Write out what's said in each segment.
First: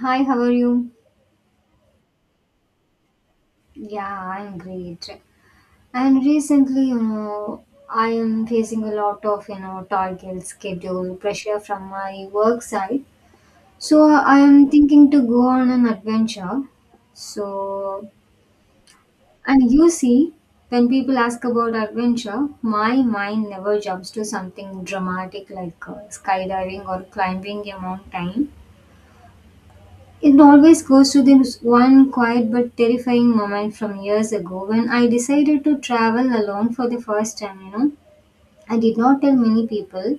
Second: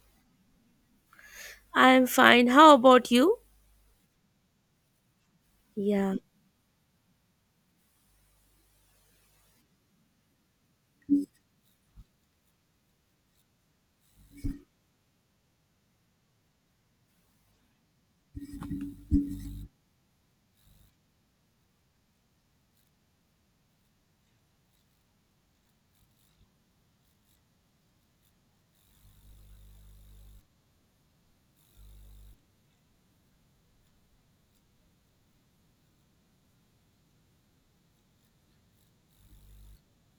Hi, how are you? I'm fine. How about you? Yeah, I'm great. Yeah. And recently, I am facing a lot of, target schedule pressure from my work side. So I am thinking to go on an adventure. So, and you see, when people ask about adventure, my mind never jumps to something dramatic like skydiving or climbing a mountain. It always goes to this one quiet but terrifying moment from years ago when I decided to travel alone for the first time. I did not tell many people.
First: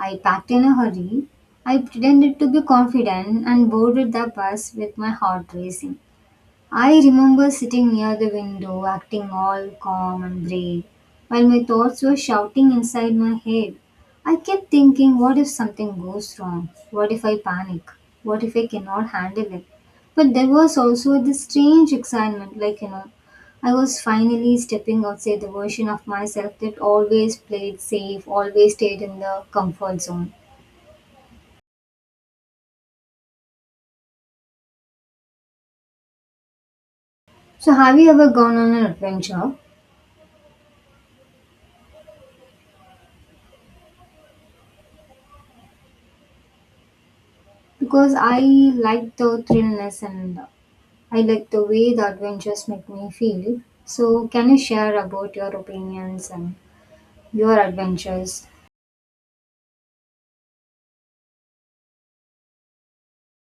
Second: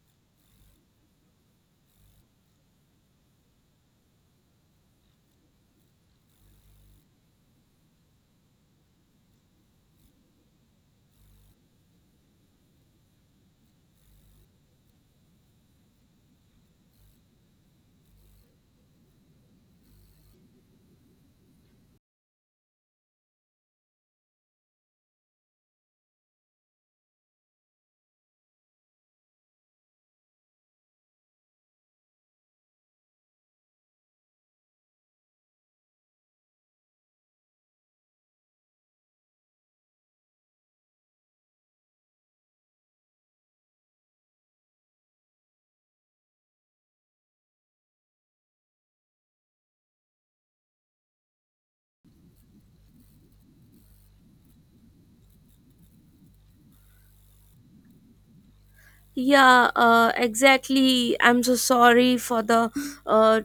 I packed in a hurry. I pretended to be confident and boarded the bus with my heart racing. I remember sitting near the window, acting all calm and brave, while my thoughts were shouting inside my head. I kept thinking, what if something goes wrong? What if I panic? What if I cannot handle it? But there was also this strange excitement, like, I was finally stepping outside the version of myself that always played safe, always stayed in the comfort zone. So, have you ever gone on an adventure? Because I like the thrillness and I like the way the adventures make me feel. So, can you share about your opinions and your adventures? Yeah, exactly. I'm so sorry for the uh,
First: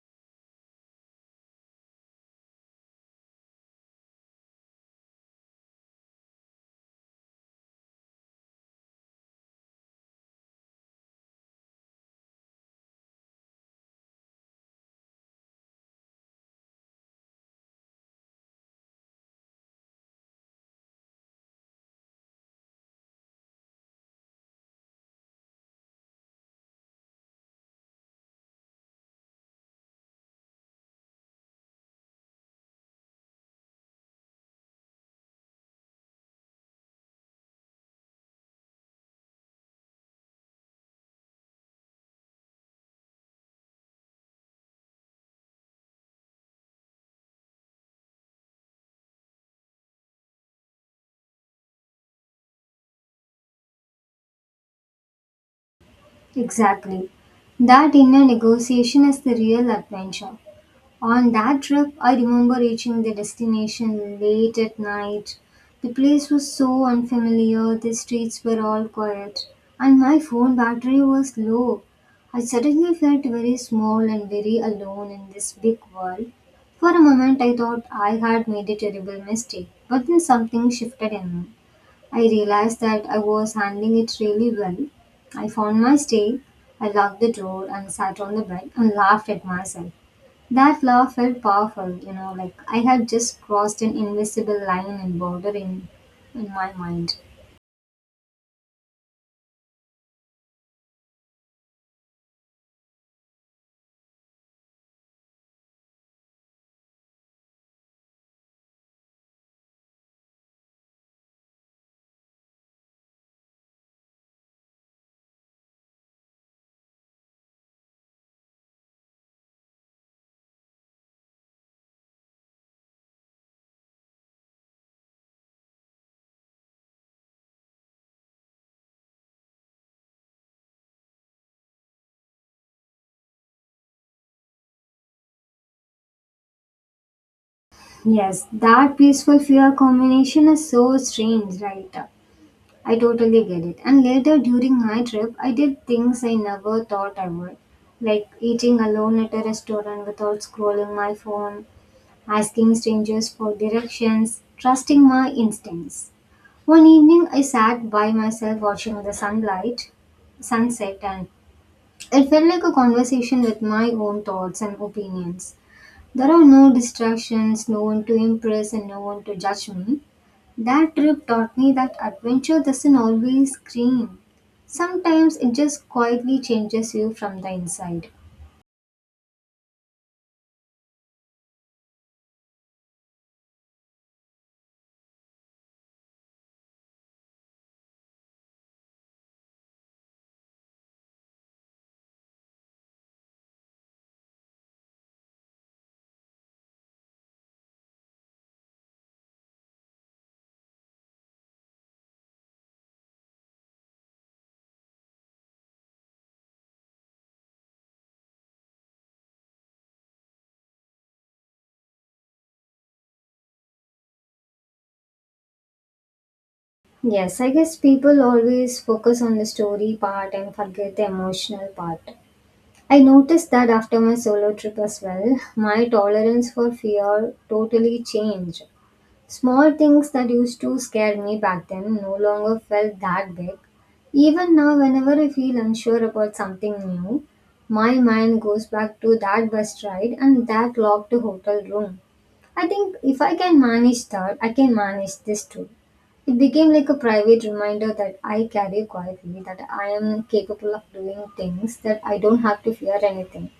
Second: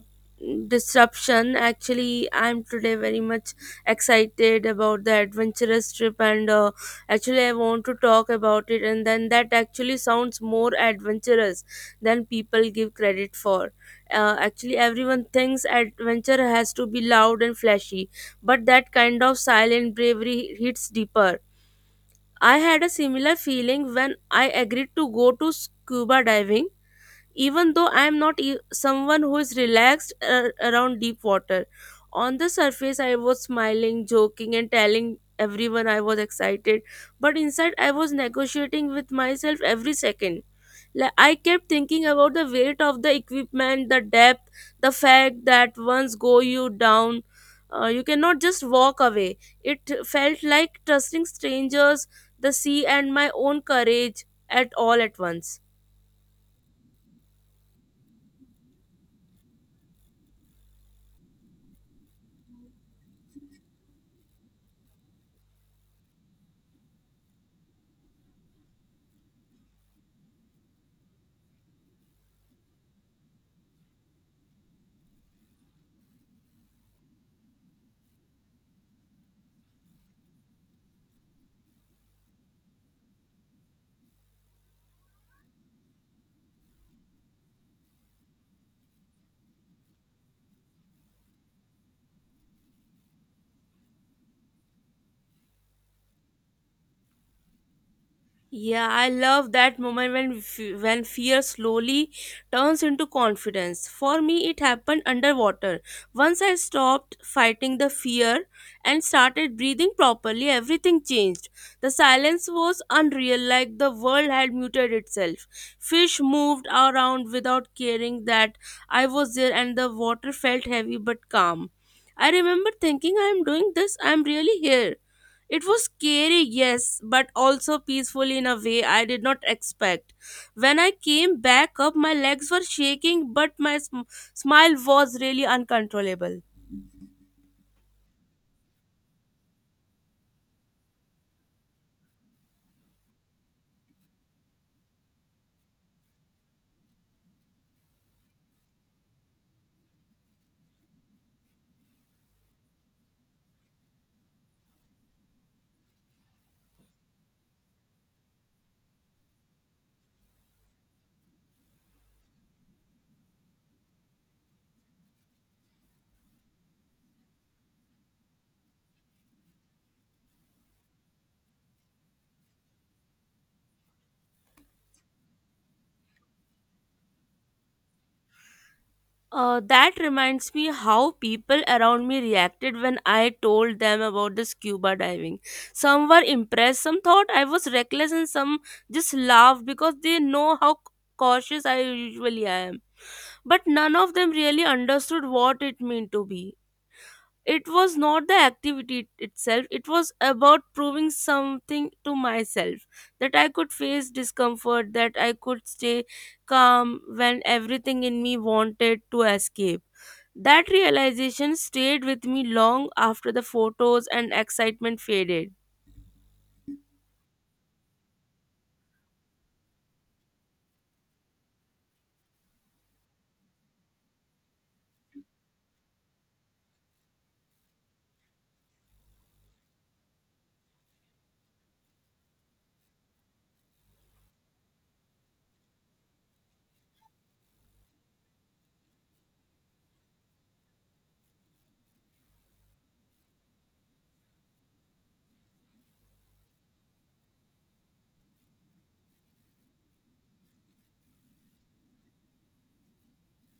disruption. Actually, I'm today very much excited about the adventurous trip, and actually, I want to talk about it. And then that actually sounds more adventurous than people give credit for. Actually, everyone thinks adventure has to be loud and flashy, but that kind of silent bravery hits deeper. I had a similar feeling when I agreed to go to scuba diving, even though I am not someone who is relaxed around deep water. On the surface, I was smiling, joking, and telling everyone I was excited, but inside, I was negotiating with myself every second. Like, I kept thinking about the weight of the equipment, the depth, the fact that once go you down, you cannot just walk away. It felt like trusting strangers, the sea, and my own courage at all at once. Exactly. That inner negotiation is the real adventure. On that trip, I remember reaching the destination late at night. The place was so unfamiliar, the streets were all quiet, and my phone battery was low. I suddenly felt very small and very alone in this big world. For a moment, I thought I had made a terrible mistake, but then something shifted in me. I realized that I was handling it really well. I found my stay, I locked the door and sat on the bed and laughed at myself. That laugh felt powerful, you know, like I had just crossed an invisible line and border in my mind. Yeah, I love that moment when fear slowly turns into confidence. For me, it happened underwater. Once I stopped fighting the fear and started breathing properly, everything changed. The silence was unreal, like the world had muted itself. Fish moved around without caring that I was there, and the water felt heavy but calm. I remember thinking, I am doing this, I am really here. It was scary, yes, but also peaceful in a way I did not expect. When I came back up, my legs were shaking, but my smile was really uncontrollable. Yes, that peaceful fear combination is so strange, right? I totally get it. And later during my trip, I did things I never thought I would, like eating alone at a restaurant without scrolling my phone, asking strangers for directions, trusting my instincts. One evening, I sat by myself watching the sunlight, sunset, and it felt like a conversation with my own thoughts and opinions. There are no distractions, no one to impress, and no one to judge me. That trip taught me that adventure doesn't always scream. Sometimes it just quietly changes you from the inside. That reminds me how people around me reacted when I told them about the scuba diving. Some were impressed, some thought I was reckless, and some just laughed because they know how cautious I usually am. But none of them really understood what it meant to be. It was not the activity itself. It was about proving something to myself, that I could face discomfort, that I could stay calm when everything in me wanted to escape. That realization stayed with me long after the photos and excitement faded. Yes, I guess people always focus on the story part and forget the emotional part. I noticed that after my solo trip as well, my tolerance for fear totally changed. Small things that used to scare me back then no longer felt that big. Even now, whenever I feel unsure about something new, my mind goes back to that bus ride and that locked hotel room. I think if I can manage that, I can manage this too. It became like a private reminder that I carry quietly, that I am capable of doing things, that I don't have to fear anything.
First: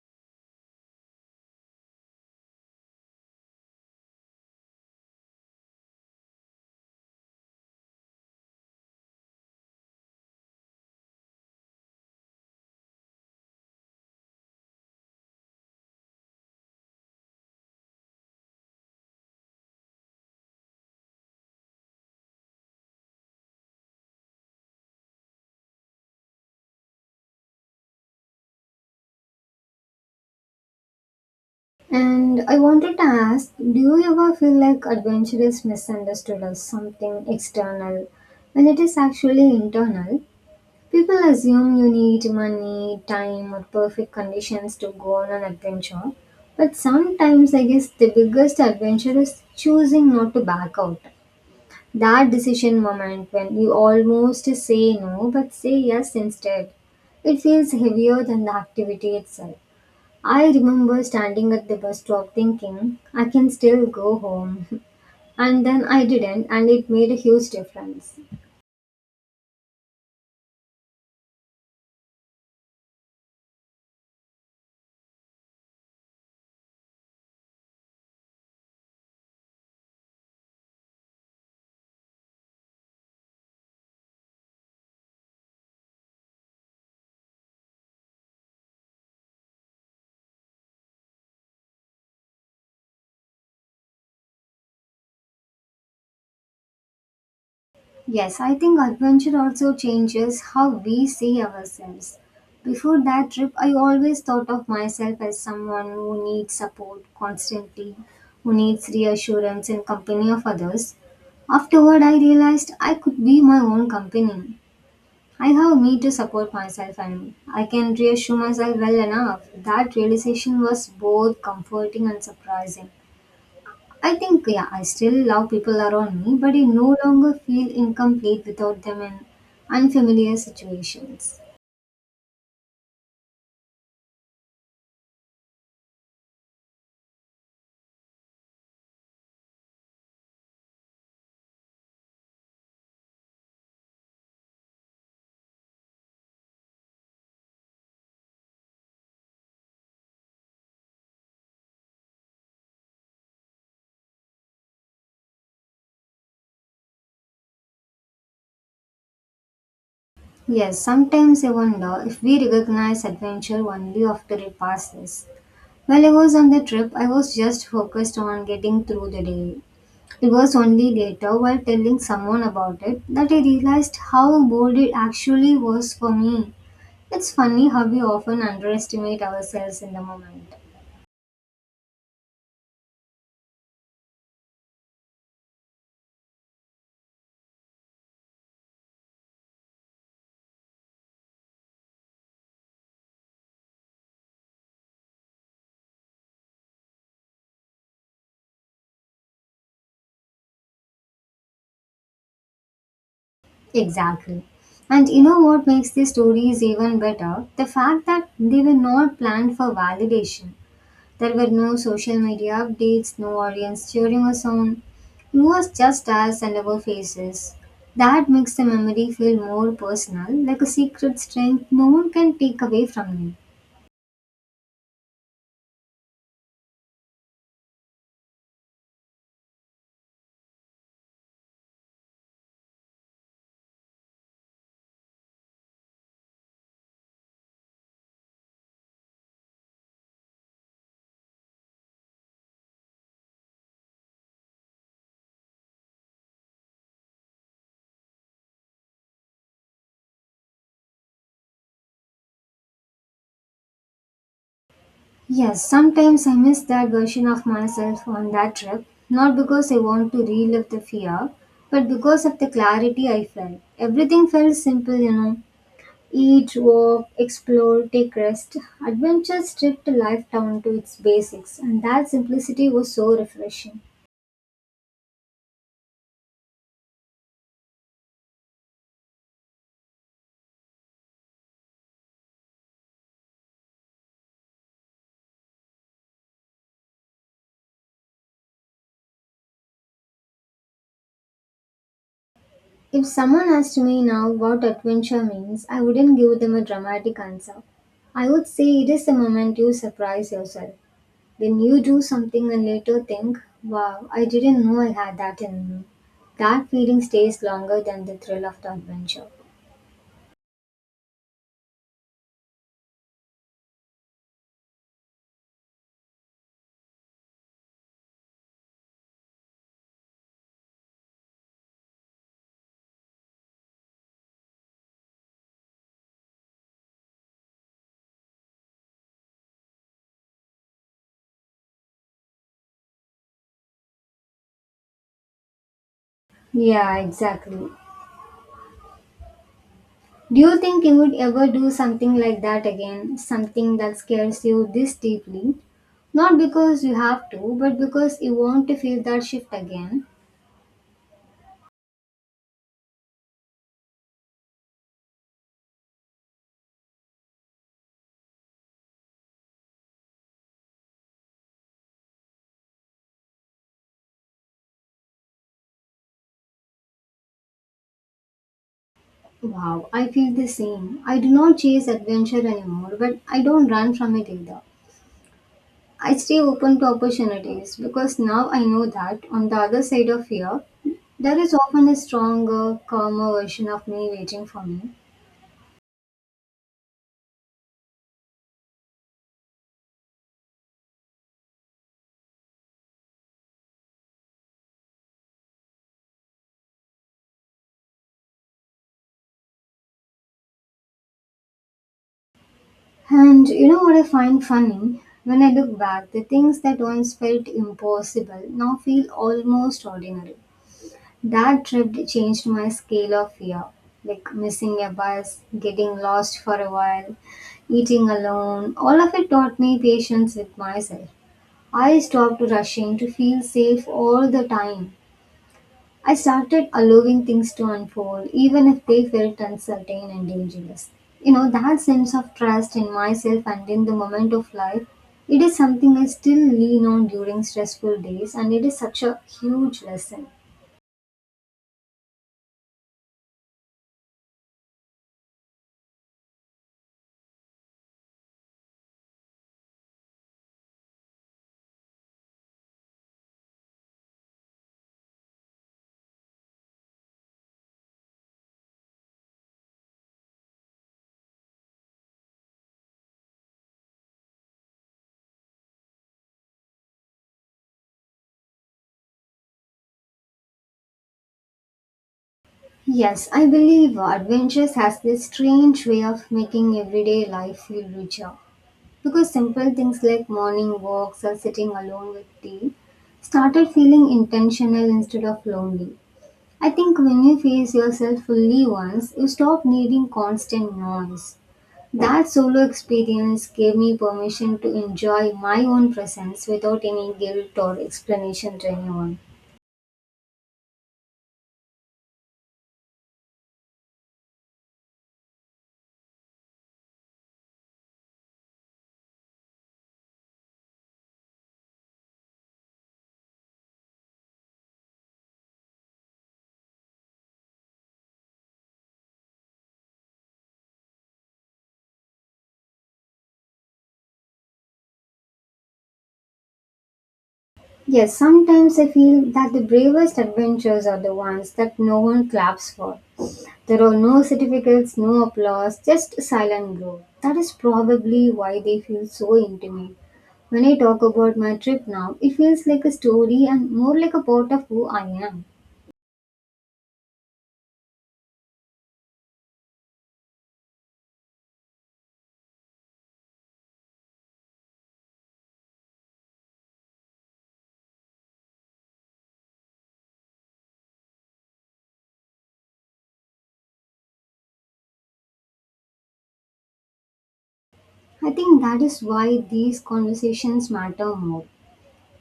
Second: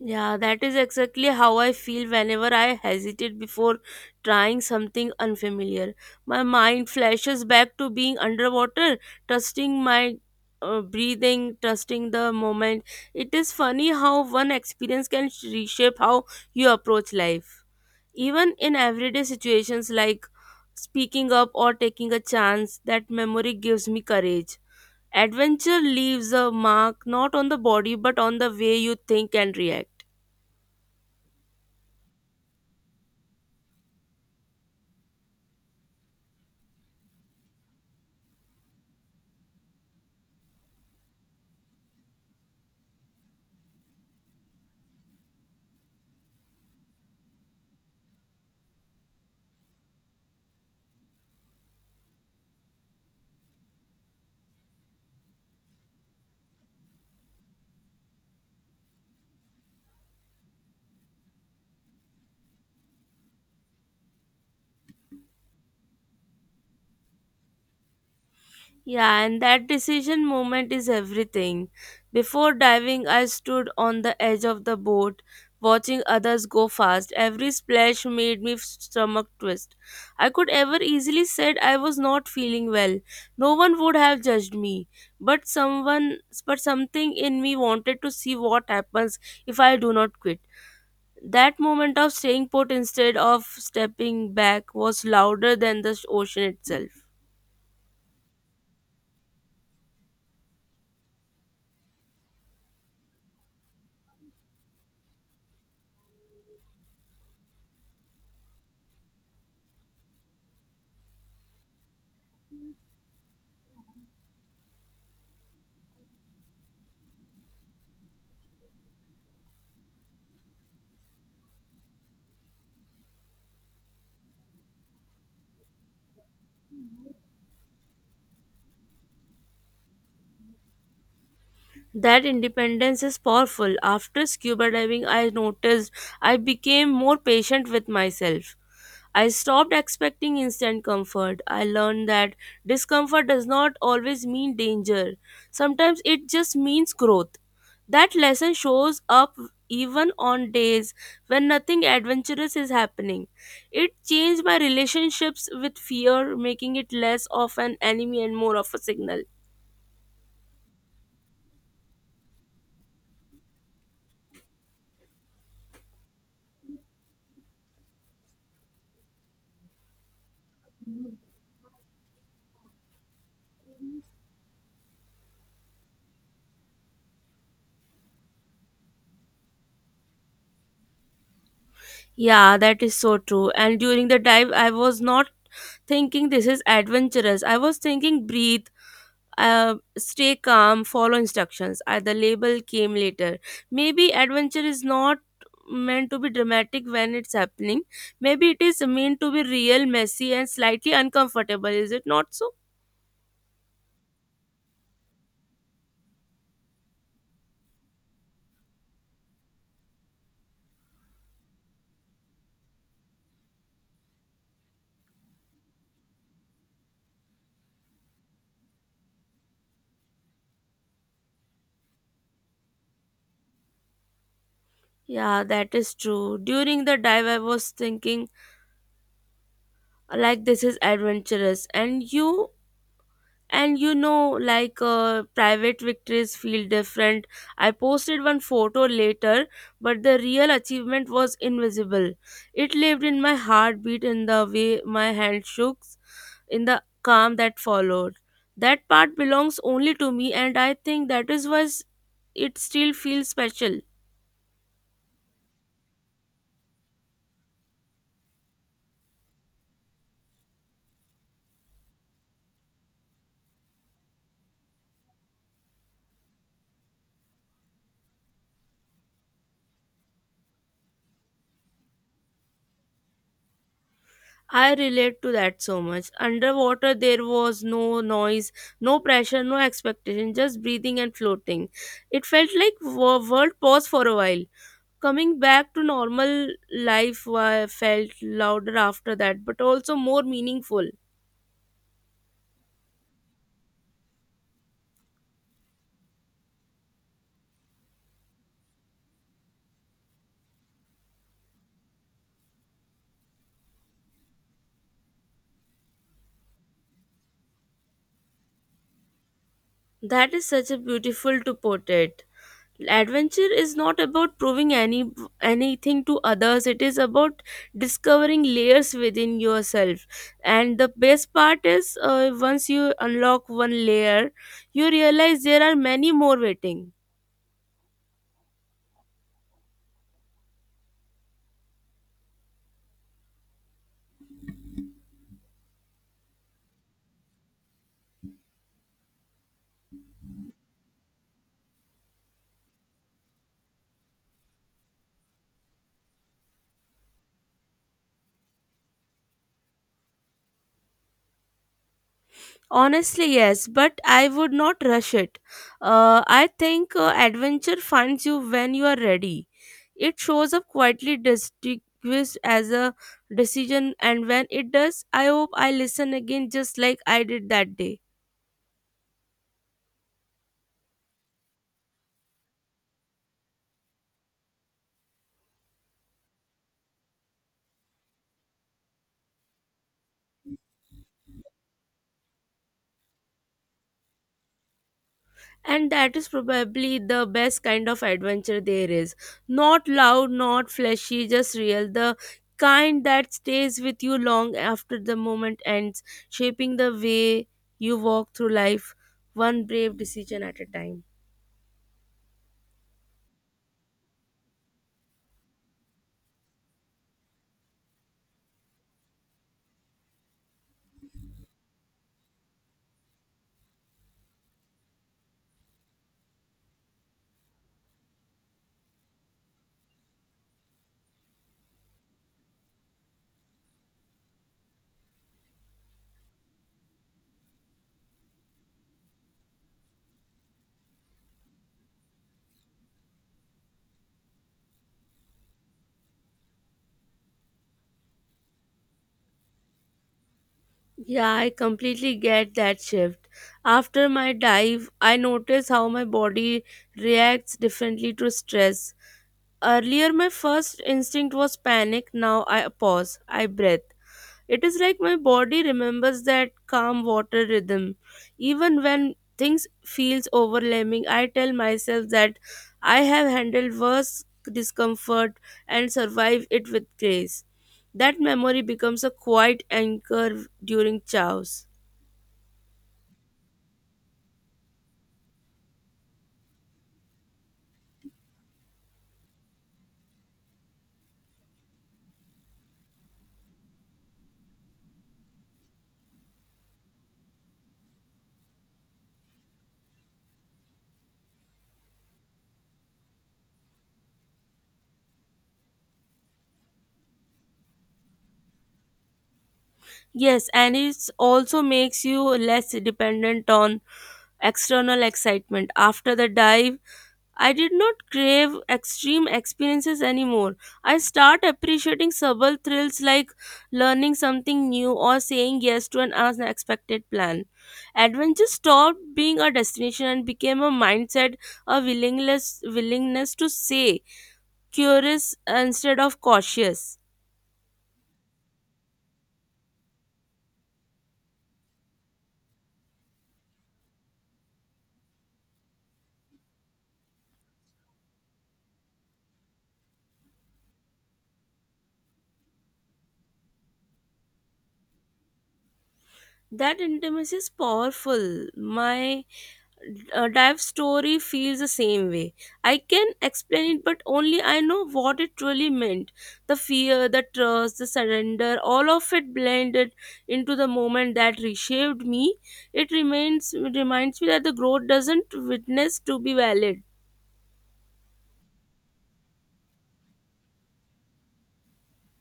Yeah, that is exactly how I feel whenever I hesitate before trying something unfamiliar. My mind flashes back to being underwater, trusting my breathing, trusting the moment. It is funny how one experience can reshape how you approach life. Even in everyday situations like speaking up or taking a chance, that memory gives me courage. Adventure leaves a mark not on the body but on the way you think and react. And I wanted to ask, do you ever feel like adventure is misunderstood as something external when it is actually internal? People assume you need money, time, or perfect conditions to go on an adventure. But sometimes, I guess, the biggest adventure is choosing not to back out. That decision moment when you almost say no but say yes instead. It feels heavier than the activity itself. I remember standing at the bus stop thinking, I can still go home. And then I didn't, and it made a huge difference. Yeah, and that decision moment is everything. Before diving, I stood on the edge of the boat, watching others go fast. Every splash made me stomach twist. I could ever easily said I was not feeling well. No one would have judged me, but someone, but something in me wanted to see what happens if I do not quit. That moment of staying put instead of stepping back was louder than the ocean itself. Yes, I think adventure also changes how we see ourselves. Before that trip, I always thought of myself as someone who needs support constantly, who needs reassurance and company of others. Afterward, I realized I could be my own company. I have me to support myself and I can reassure myself well enough. That realization was both comforting and surprising. I think, yeah, I still love people around me, but I no longer feel incomplete without them in unfamiliar situations. That independence is powerful. After scuba diving, I noticed I became more patient with myself. I stopped expecting instant comfort. I learned that discomfort does not always mean danger. Sometimes it just means growth. That lesson shows up even on days when nothing adventurous is happening. It changed my relationships with fear, making it less of an enemy and more of a signal. Yes, sometimes I wonder if we recognize adventure only after it passes. While I was on the trip, I was just focused on getting through the day. It was only later, while telling someone about it, that I realized how bold it actually was for me. It's funny how we often underestimate ourselves in the moment. Yeah, that is so true. And during the dive, I was not thinking this is adventurous. I was thinking breathe, stay calm, follow instructions. The label came later. Maybe adventure is not meant to be dramatic when it's happening. Maybe it is meant to be real, messy, and slightly uncomfortable. Is it not so? Exactly. And you know what makes these stories even better? The fact that they were not planned for validation. There were no social media updates, no audience cheering us on. It was just us and our faces. That makes the memory feel more personal, like a secret strength no one can take away from me. Yeah, that is true. During the dive, I was thinking like this is adventurous, and you know like private victories feel different. I posted one photo later, but the real achievement was invisible. It lived in my heartbeat, in the way my hand shook, in the calm that followed. That part belongs only to me, and I think that is why it still feels special. Yes, sometimes I miss that version of myself on that trip, not because I want to relive the fear, but because of the clarity I felt. Everything felt simple, you know. Eat, walk, explore, take rest. Adventure stripped life down to its basics, and that simplicity was so refreshing. I relate to that so much. Underwater, there was no noise, no pressure, no expectation, just breathing and floating. It felt like world paused for a while. Coming back to normal life felt louder after that, but also more meaningful. If someone asked me now what adventure means, I wouldn't give them a dramatic answer. I would say it is the moment you surprise yourself. When you do something and later think, wow, I didn't know I had that in me. That feeling stays longer than the thrill of the adventure. That is such a beautiful to put it. Adventure is not about proving anything to others. It is about discovering layers within yourself. And the best part is, once you unlock one layer, you realize there are many more waiting. Yeah, exactly. Do you think you would ever do something like that again? Something that scares you this deeply? Not because you have to, but because you want to feel that shift again. Honestly, yes, but I would not rush it. I think adventure finds you when you are ready. It shows up quietly distinguished as a decision, and when it does, I hope I listen again just like I did that day. Wow, I feel the same. I do not chase adventure anymore, but I don't run from it either. I stay open to opportunities because now I know that on the other side of fear, there is often a stronger, calmer version of me waiting for me. And that is probably the best kind of adventure there is. Not loud, not flashy, just real. The kind that stays with you long after the moment ends, shaping the way you walk through life, one brave decision at a time. And you know what I find funny? When I look back, the things that once felt impossible now feel almost ordinary. That trip changed my scale of fear, like missing a bus, getting lost for a while, eating alone. All of it taught me patience with myself. I stopped rushing to feel safe all the time. I started allowing things to unfold, even if they felt uncertain and dangerous. You know, that sense of trust in myself and in the moment of life, it is something I still lean on during stressful days, and it is such a huge lesson. Yeah, I completely get that shift. After my dive, I notice how my body reacts differently to stress. Earlier, my first instinct was panic. Now I pause, I breathe. It is like my body remembers that calm water rhythm. Even when things feels overwhelming, I tell myself that I have handled worse discomfort and survived it with grace. That memory becomes a quiet anchor during chows. Yes, I believe Adventures has this strange way of making everyday life feel richer. Because simple things like morning walks or sitting alone with tea started feeling intentional instead of lonely. I think when you face yourself fully once, you stop needing constant noise. That solo experience gave me permission to enjoy my own presence without any guilt or explanation to anyone. Yes, and it also makes you less dependent on external excitement. After the dive, I did not crave extreme experiences anymore. I start appreciating subtle thrills like learning something new or saying yes to an unexpected plan. Adventure stopped being a destination and became a mindset, a willingness to say curious instead of cautious. Yes, sometimes I feel that the bravest adventures are the ones that no one claps for. There are no certificates, no applause, just silent growth. That is probably why they feel so intimate. When I talk about my trip now, it feels like a story and more like a part of who I am. That intimacy is powerful. My dive story feels the same way. I can explain it, but only I know what it truly meant. The fear, the trust, the surrender, all of it blended into the moment that reshaped me. It remains it reminds me that the growth doesn't witness to be valid. I think that is why these conversations matter more.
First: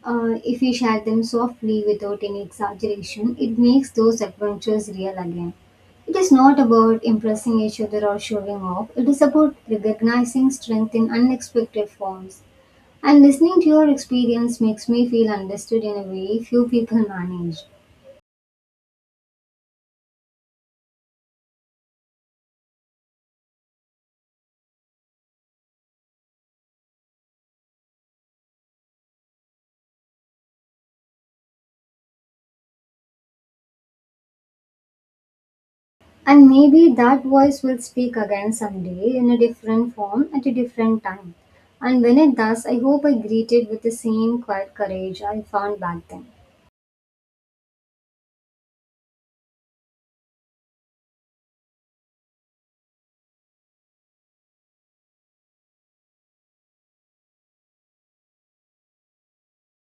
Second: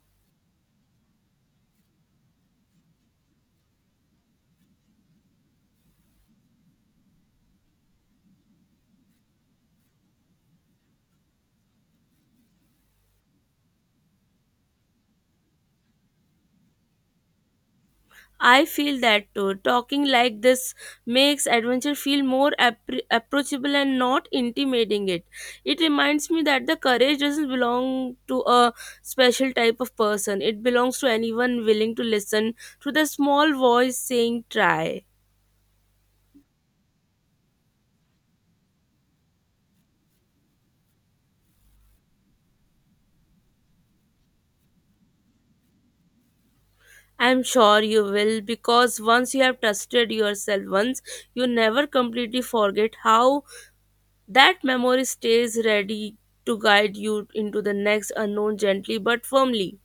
If we share them softly without any exaggeration, it makes those adventures real again. It is not about impressing each other or showing off, it is about recognizing strength in unexpected forms. And listening to your experience makes me feel understood in a way few people manage. I feel that too. Talking like this makes adventure feel more appre approachable and not intimidating it. It reminds me that the courage doesn't belong to a special type of person. It belongs to anyone willing to listen to the small voice saying try. And maybe that voice will speak again someday in a different form at a different time. And when it does, I hope I greet it with the same quiet courage I found back then. I'm sure you will, because once you have trusted yourself once, you never completely forget how that memory stays ready to guide you into the next unknown gently but firmly.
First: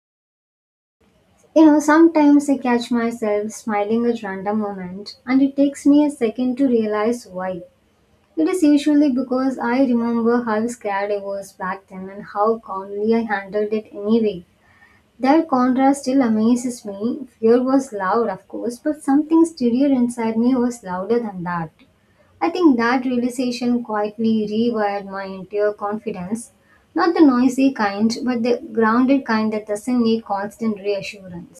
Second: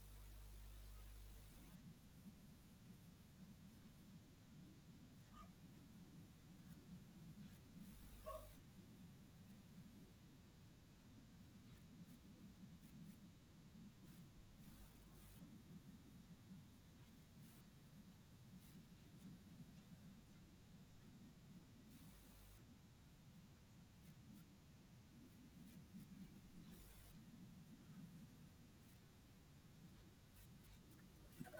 You know, sometimes I catch myself smiling at random moments, and it takes me a second to realize why. It is usually because I remember how scared I was back then and how calmly I handled it anyway. That contrast still amazes me. Fear was loud, of course, but something sturdier inside me was louder than that. I think that realization quietly rewired my entire confidence. Not the noisy kind, but the grounded kind that doesn't need constant reassurance.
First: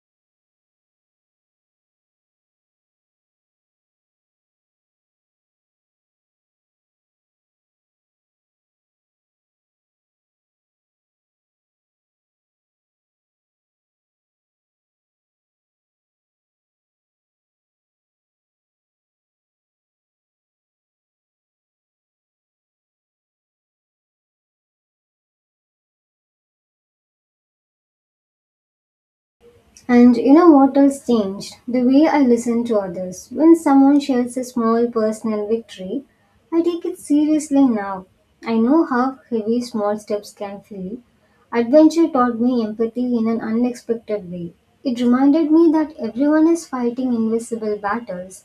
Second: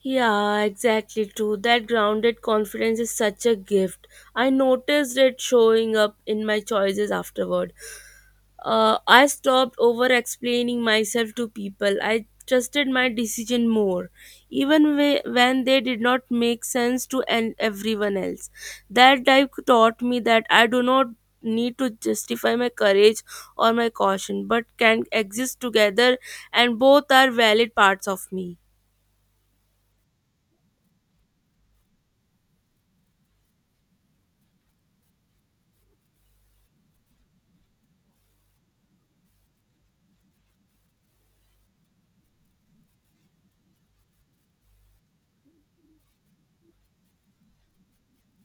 Yeah, exactly true. That grounded confidence is such a gift. I noticed it showing up in my choices afterward. I stopped over explaining myself to people. I trusted my decision more, even when they did not make sense to everyone else. That dive taught me that I do not need to justify my courage or my caution, but can exist together, and both are valid parts of me. And you know what else changed? The way I listen to others. When someone shares a small personal victory, I take it seriously now. I know how heavy small steps can feel. Adventure taught me empathy in an unexpected way. It reminded me that everyone is fighting invisible battles,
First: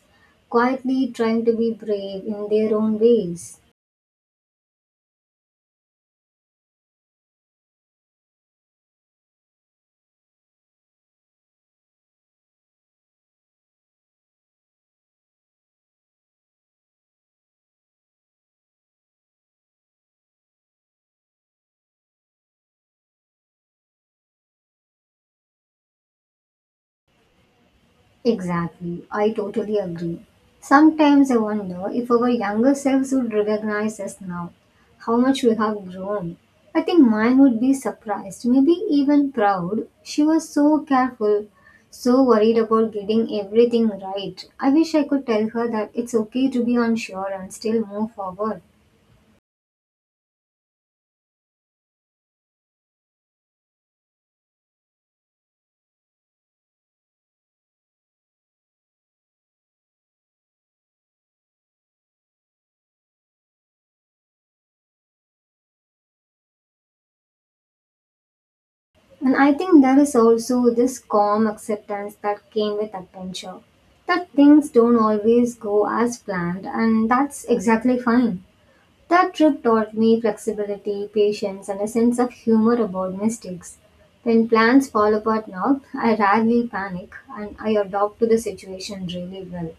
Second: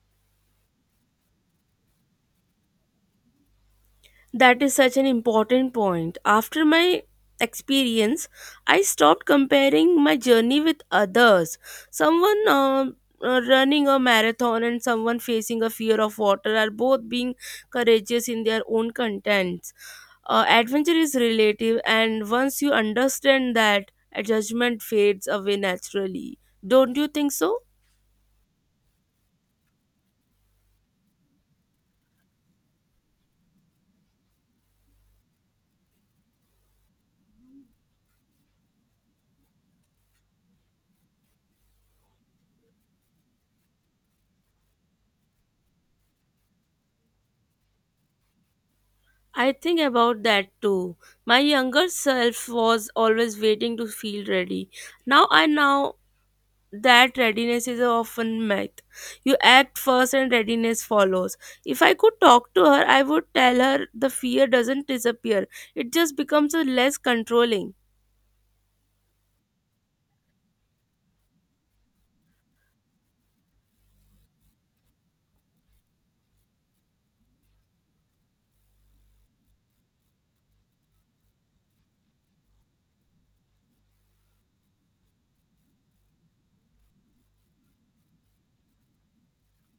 quietly trying to be brave in their own ways. That is such an important point. After my experience, I stopped comparing my journey with others. Someone running a marathon and someone facing a fear of water are both being courageous in their own contents. Adventure is relative, and once you understand that, a judgment fades away naturally. Don't you think so? Exactly, I totally agree. Sometimes I wonder if our younger selves would recognize us now, how much we have grown. I think mine would be surprised, maybe even proud. She was so careful, so worried about getting everything right. I wish I could tell her that it's okay to be unsure and still move forward. I think about that too. My younger self was always waiting to feel ready. Now I know that readiness is often myth. You act first and readiness follows. If I could talk to her, I would tell her the fear doesn't disappear, it just becomes a less controlling. And I think there is also this calm acceptance that came with adventure that things don't always go as planned, and that's exactly fine. That trip taught me flexibility, patience, and a sense of humor about mistakes. When plans fall apart now, I rarely panic and I adapt to the situation really well.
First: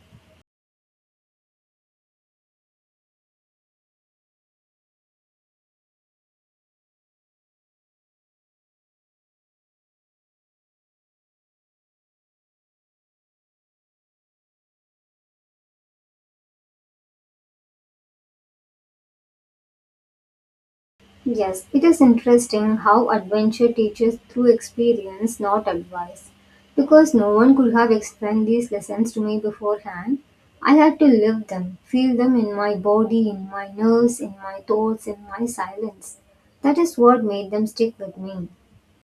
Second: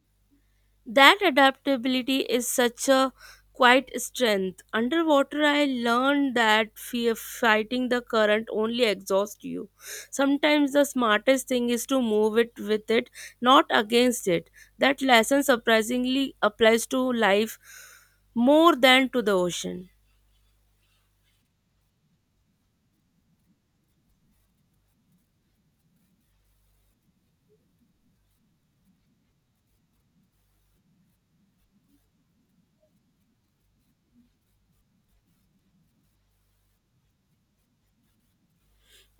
That adaptability is such a quiet strength. Underwater, I learned that fear fighting the current only exhausts you. Sometimes the smartest thing is to move it with it, not against it. That lesson surprisingly applies to life more than to the ocean. Yes, it is interesting how adventure teaches through experience, not advice. Because no one could have explained these lessons to me beforehand, I had to live them, feel them in my body, in my nerves, in my thoughts, in my silence. That is what made them stick with me.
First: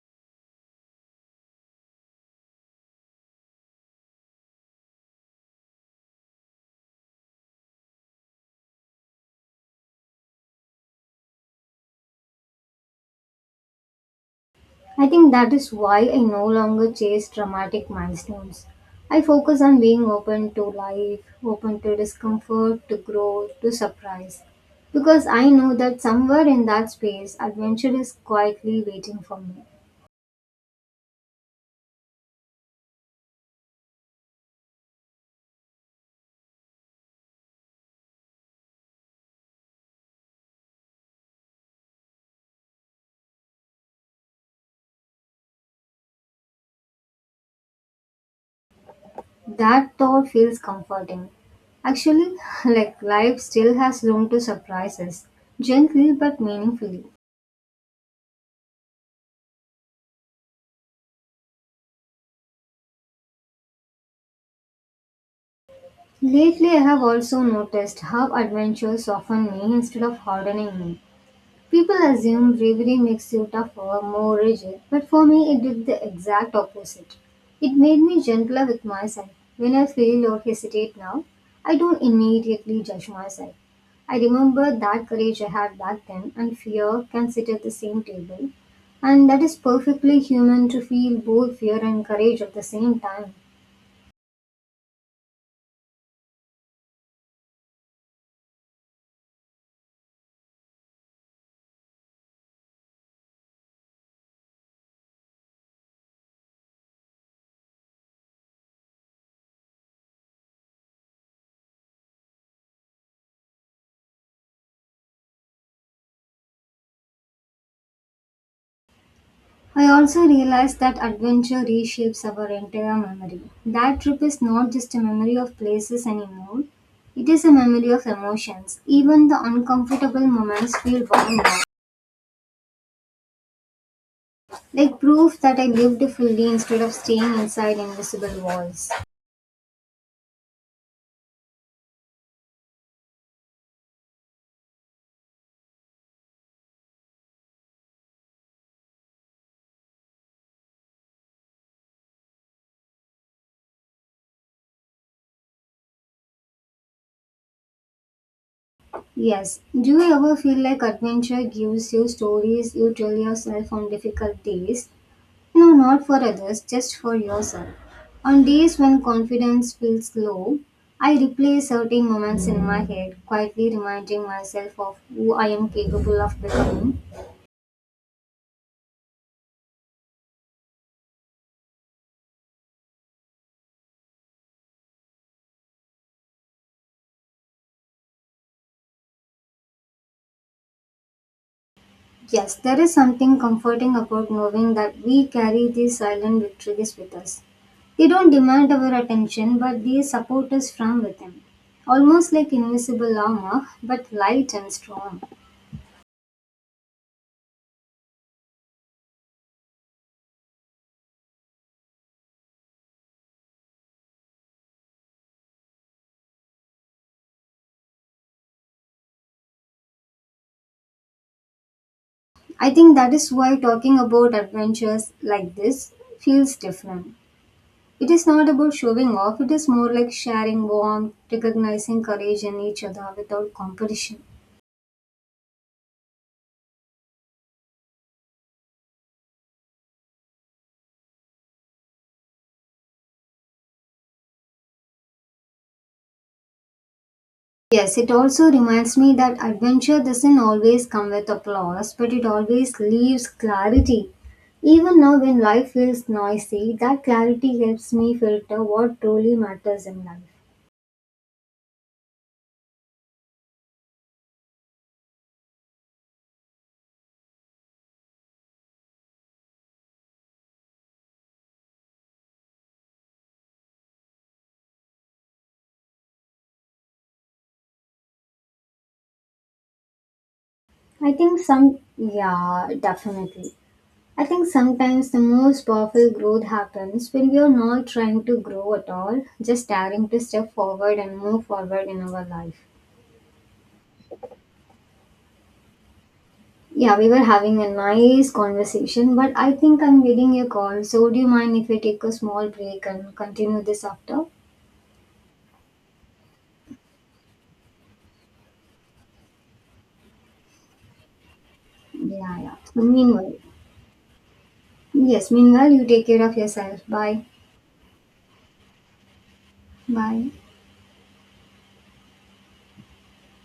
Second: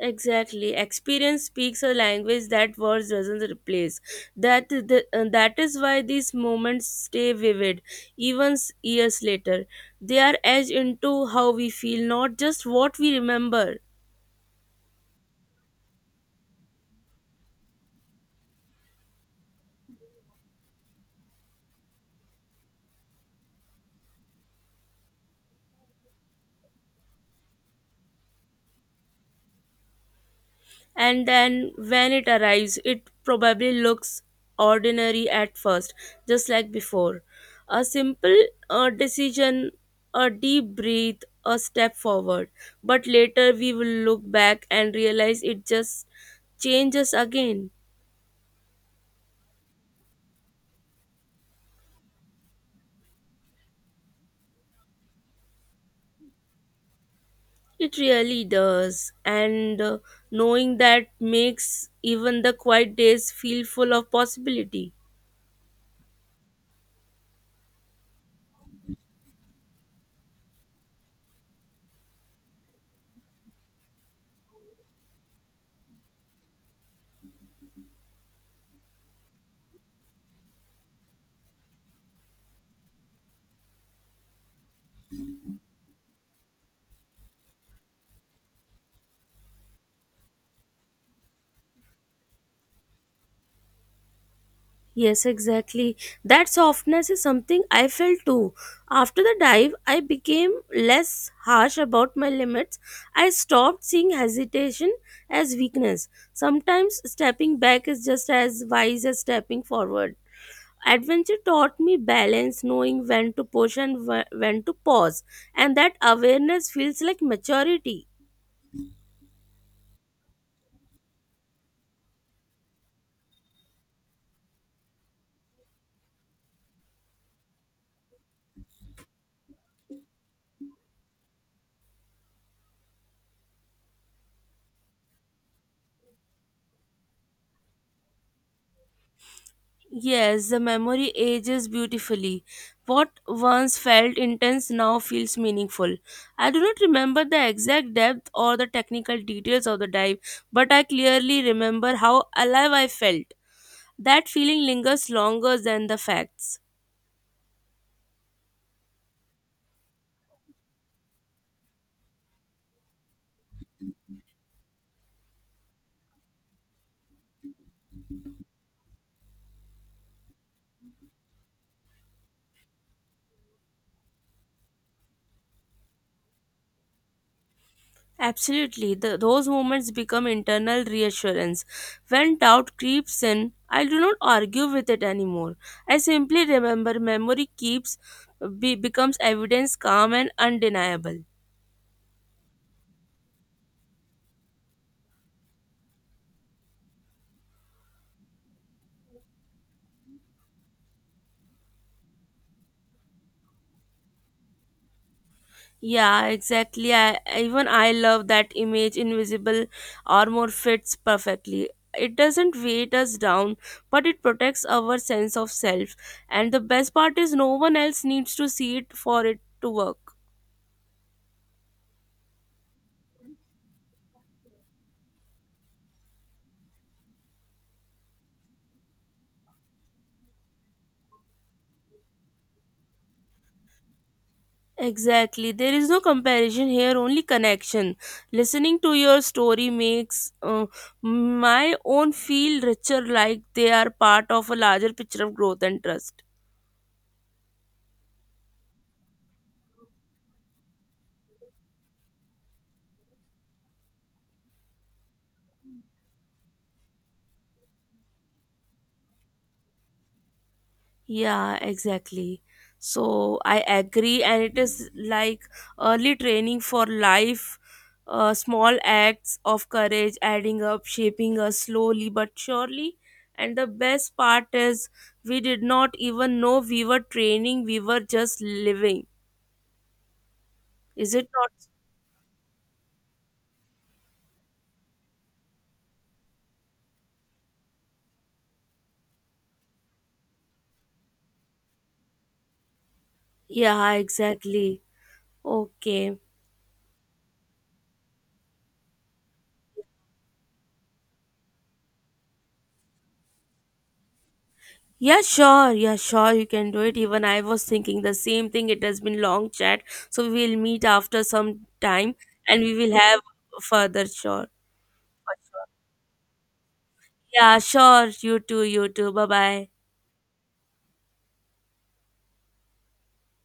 Exactly. Experience speaks a language that words doesn't replace. That is why these moments stay vivid even years later. They are edged into how we feel, not just what we remember. I think that is why I no longer chase dramatic milestones. I focus on being open to life, open to discomfort, to growth, to surprise. Because I know that somewhere in that space, adventure is quietly waiting for me. And then when it arrives, it probably looks ordinary at first, just like before. A simple decision, a deep breath, a step forward, but later we will look back and realize it just changes again. That thought feels comforting. Actually, like life still has room to surprise us, gently but meaningfully. It really does, and knowing that makes even the quiet days feel full of possibility. Lately, I have also noticed how adventure soften me instead of hardening me. People assume bravery makes you tougher, more rigid, but for me it did the exact opposite. It made me gentler with myself. When I feel or hesitate now, I don't immediately judge myself. I remember that courage I had back then, and fear can sit at the same table. And that is perfectly human to feel both fear and courage at the same time. Yes, exactly. That softness is something I felt too. After the dive, I became less harsh about my limits. I stopped seeing hesitation as weakness. Sometimes stepping back is just as wise as stepping forward. Adventure taught me balance, knowing when to push and when to pause, and that awareness feels like maturity. I also realized that adventure reshapes our entire memory. That trip is not just a memory of places anymore, it is a memory of emotions. Even the uncomfortable moments feel warm now, like proof that I lived fully instead of staying inside invisible walls. Yes, the memory ages beautifully. What once felt intense now feels meaningful. I do not remember the exact depth or the technical details of the dive, but I clearly remember how alive I felt. That feeling lingers longer than the facts. Yes, do you ever feel like adventure gives you stories you tell yourself on difficult days? No, not for others, just for yourself. On days when confidence feels low, I replay certain moments in my head, quietly reminding myself of who I am capable of becoming. Absolutely, those moments become internal reassurance. When doubt creeps in, I do not argue with it anymore. I simply remember memory keeps becomes evidence calm and undeniable. Yes, there is something comforting about knowing that we carry these silent victories with us. They don't demand our attention, but they support us from within. Almost like invisible armor, but light and strong. Yeah, exactly. Even I love that image. Invisible armor fits perfectly. It doesn't weight us down, but it protects our sense of self. And the best part is, no one else needs to see it for it to work. I think that is why talking about adventures like this feels different. It is not about showing off, it is more like sharing warmth, recognizing courage in each other without competition. Exactly. There is no comparison here, only connection. Listening to your story makes my own feel richer, like they are part of a larger picture of growth and trust. Yes, it also reminds me that adventure doesn't always come with applause, but it always leaves clarity. Even now, when life feels noisy, that clarity helps me filter what truly matters in life. Yeah, exactly. So I agree, and it is like early training for life. Small acts of courage adding up, shaping us slowly but surely. And the best part is, we did not even know we were training, we were just living. Is it not? Yeah, definitely. I think sometimes the most powerful growth happens when we are not trying to grow at all, just daring to step forward and move forward in our life. Yeah, exactly. Okay. Yeah, we were having a nice conversation, but I think I'm getting a call. So, would you mind if we take a small break and continue this after? Yeah, sure. Yeah, sure. You can do it. Even I was thinking the same thing. It has been long chat, so we will meet after some time Yeah, yeah. and we So, will have further sure. Meanwhile, you take care of yourself. Bye. Yeah, sure. You too. You too. Bye bye. Bye.